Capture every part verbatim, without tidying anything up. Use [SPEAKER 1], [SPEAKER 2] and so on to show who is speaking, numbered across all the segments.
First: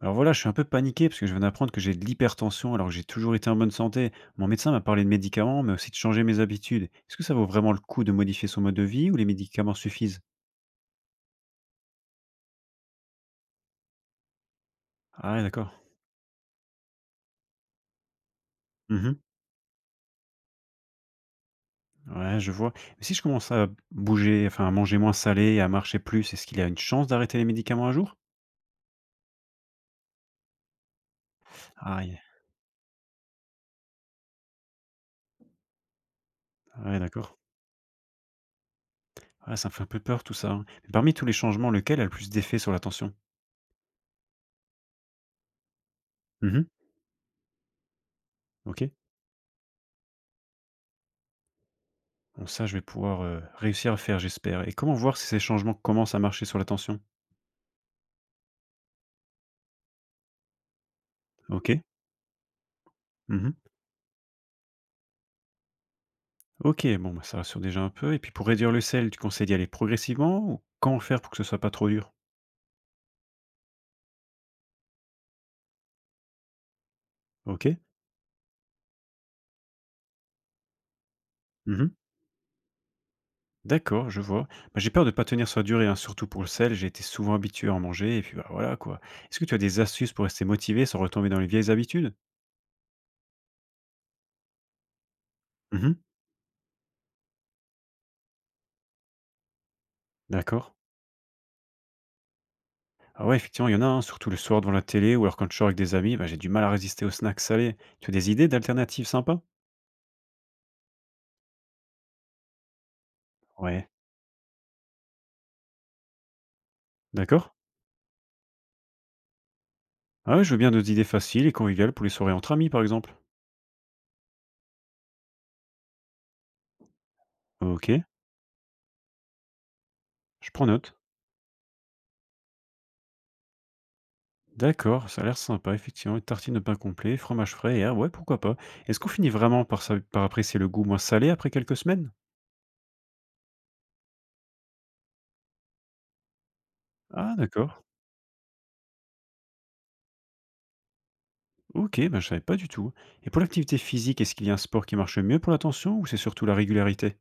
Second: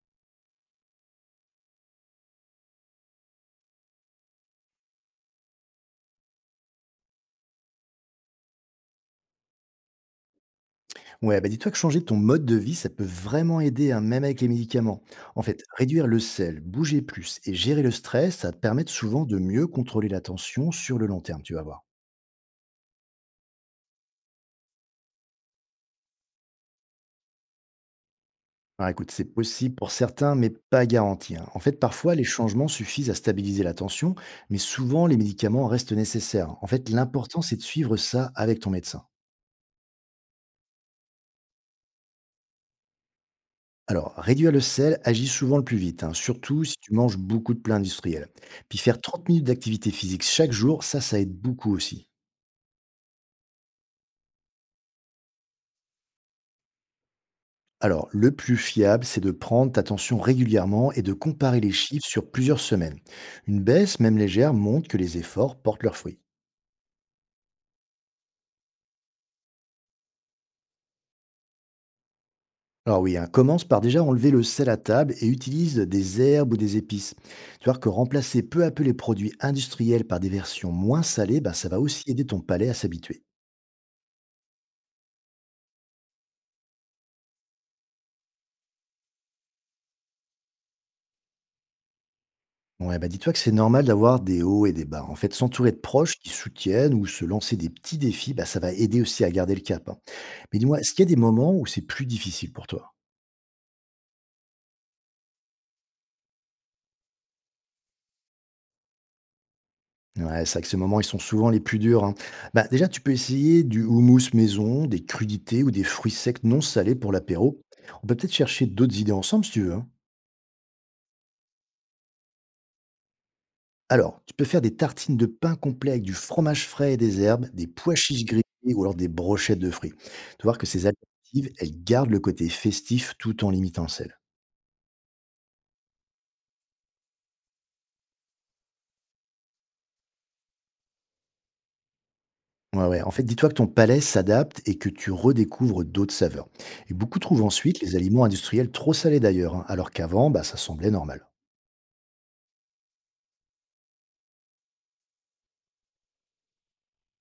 [SPEAKER 1] Alors voilà, je suis un peu paniqué parce que je viens d'apprendre que j'ai de l'hypertension alors que j'ai toujours été en bonne santé. Mon médecin m'a parlé de médicaments, mais aussi de changer mes habitudes. Est-ce que ça vaut vraiment le coup de modifier son mode de vie ou les médicaments suffisent?
[SPEAKER 2] Ouais, bah dis-toi que changer ton mode de vie, ça peut vraiment aider, hein, même avec les médicaments.
[SPEAKER 1] Ah
[SPEAKER 2] En
[SPEAKER 1] ouais,
[SPEAKER 2] fait,
[SPEAKER 1] d'accord.
[SPEAKER 2] réduire le sel, bouger plus et gérer le stress, ça te permet
[SPEAKER 1] Mhm.
[SPEAKER 2] souvent de mieux contrôler la tension sur le long terme, tu vas voir.
[SPEAKER 1] Ouais, je vois. Mais si je commence à bouger, enfin à manger moins salé et à marcher plus, est-ce qu'il y a une chance d'arrêter les médicaments un jour?
[SPEAKER 2] Alors écoute, c'est possible pour certains, mais pas garanti. hein. En fait, parfois,
[SPEAKER 1] Aïe.
[SPEAKER 2] les changements suffisent à stabiliser la tension, mais souvent, les médicaments restent nécessaires. En fait,
[SPEAKER 1] Ouais, d'accord.
[SPEAKER 2] l'important, c'est de suivre ça avec ton médecin.
[SPEAKER 1] Ah, ça me fait un peu peur tout ça, hein. Mais parmi tous les changements, lequel a le plus d'effet sur la tension?
[SPEAKER 2] Alors, réduire le sel agit souvent le plus vite, hein, surtout
[SPEAKER 1] Mhm.
[SPEAKER 2] si tu manges beaucoup de plats industriels. Puis
[SPEAKER 1] Ok.
[SPEAKER 2] faire trente minutes d'activité physique chaque jour, ça, ça aide beaucoup aussi.
[SPEAKER 1] Bon, ça, je vais pouvoir euh, réussir à faire, j'espère. Et comment voir si ces changements commencent à marcher sur la tension?
[SPEAKER 2] Alors, le plus fiable, c'est de prendre ta tension régulièrement et de comparer
[SPEAKER 1] Ok.
[SPEAKER 2] les chiffres sur plusieurs semaines.
[SPEAKER 1] Mmh.
[SPEAKER 2] Une baisse, même légère, montre que les efforts portent leurs fruits.
[SPEAKER 1] OK, bon, bah, ça rassure déjà un peu et puis pour réduire le sel, tu conseilles d'y aller progressivement ou comment faire pour que ce soit pas trop dur?
[SPEAKER 2] Alors oui, hein, commence par déjà enlever le sel à table et utilise des herbes ou des épices. Tu
[SPEAKER 1] OK.
[SPEAKER 2] vois que remplacer peu à peu les produits industriels par des versions moins salées, bah, ça va
[SPEAKER 1] Mmh.
[SPEAKER 2] aussi aider ton palais à s'habituer.
[SPEAKER 1] D'accord, je vois. Bah, j'ai peur de pas tenir sur la durée, hein, surtout pour le sel, j'ai été souvent habitué à en manger et puis, bah, voilà, quoi. Est-ce que tu as des astuces pour rester motivé sans retomber dans les vieilles habitudes?
[SPEAKER 2] Ouais, bah dis-toi que c'est normal d'avoir des hauts et des bas. En fait, s'entourer de
[SPEAKER 1] Mmh.
[SPEAKER 2] proches qui soutiennent ou se lancer des petits défis, bah, ça va aider aussi à garder le cap. hein. Mais
[SPEAKER 1] D'accord.
[SPEAKER 2] dis-moi, est-ce qu'il y a des moments où c'est plus difficile pour toi?
[SPEAKER 1] Ah ouais, effectivement, il y en a, hein, surtout le soir devant la télé ou alors quand je sors avec des amis, bah, j'ai du mal à résister aux snacks salés. Tu as des idées d'alternatives sympas?
[SPEAKER 2] Ouais, c'est vrai que ces moments, ils sont souvent les plus durs, hein. Bah, déjà, tu peux essayer du
[SPEAKER 1] Ouais.
[SPEAKER 2] houmous maison, des crudités ou des fruits secs non salés pour
[SPEAKER 1] D'accord.
[SPEAKER 2] l'apéro. On peut peut-être chercher d'autres idées ensemble si tu veux, hein.
[SPEAKER 1] Ah ouais, je veux bien d'autres idées faciles et conviviales pour les soirées entre amis, par exemple.
[SPEAKER 2] Alors, tu peux faire des tartines de pain complet avec du fromage frais et des herbes, des pois
[SPEAKER 1] OK,
[SPEAKER 2] chiches grillés ou alors des brochettes de fruits. Tu vas
[SPEAKER 1] je
[SPEAKER 2] voir que
[SPEAKER 1] prends
[SPEAKER 2] ces
[SPEAKER 1] note.
[SPEAKER 2] alternatives, elles gardent le côté festif tout en limitant le sel.
[SPEAKER 1] D'accord, ça a l'air sympa, effectivement. Une tartine de pain complet, fromage frais et herbes, ouais, pourquoi pas. Est-ce qu'on finit vraiment par, sa- par apprécier le goût moins salé après quelques semaines?
[SPEAKER 2] Ouais, ouais. En fait, dis-toi que ton palais s'adapte et que tu redécouvres d'autres saveurs. Et beaucoup
[SPEAKER 1] Ah,
[SPEAKER 2] trouvent
[SPEAKER 1] d'accord.
[SPEAKER 2] ensuite les aliments industriels trop salés d'ailleurs, hein, alors qu'avant, bah, ça semblait normal.
[SPEAKER 1] Ok, ben je savais pas du tout. Et pour l'activité physique, est-ce qu'il y a un sport qui marche mieux pour l'attention ou c'est surtout la régularité?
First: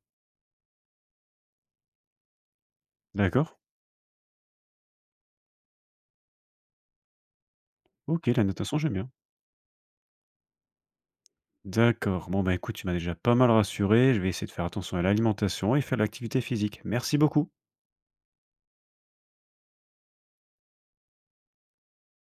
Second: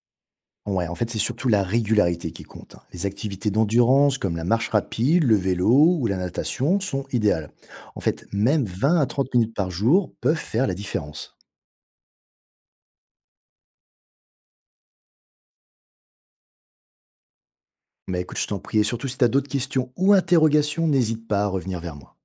[SPEAKER 2] Ouais, en fait, c'est surtout la régularité qui compte. hein. Les activités
[SPEAKER 1] D'accord.
[SPEAKER 2] d'endurance comme la marche rapide, le vélo ou la natation sont idéales. En fait,
[SPEAKER 1] Ok, la
[SPEAKER 2] même
[SPEAKER 1] natation, j'aime
[SPEAKER 2] vingt à
[SPEAKER 1] bien.
[SPEAKER 2] trente minutes par jour peuvent faire la différence.
[SPEAKER 1] D'accord. Bon, bah écoute, tu m'as déjà pas mal rassuré. Je vais essayer de faire attention à l'alimentation et faire de l'activité physique. Merci beaucoup.
[SPEAKER 2] Mais écoute, je t'en prie, et surtout si tu as d'autres questions ou interrogations, n'hésite pas à revenir vers moi.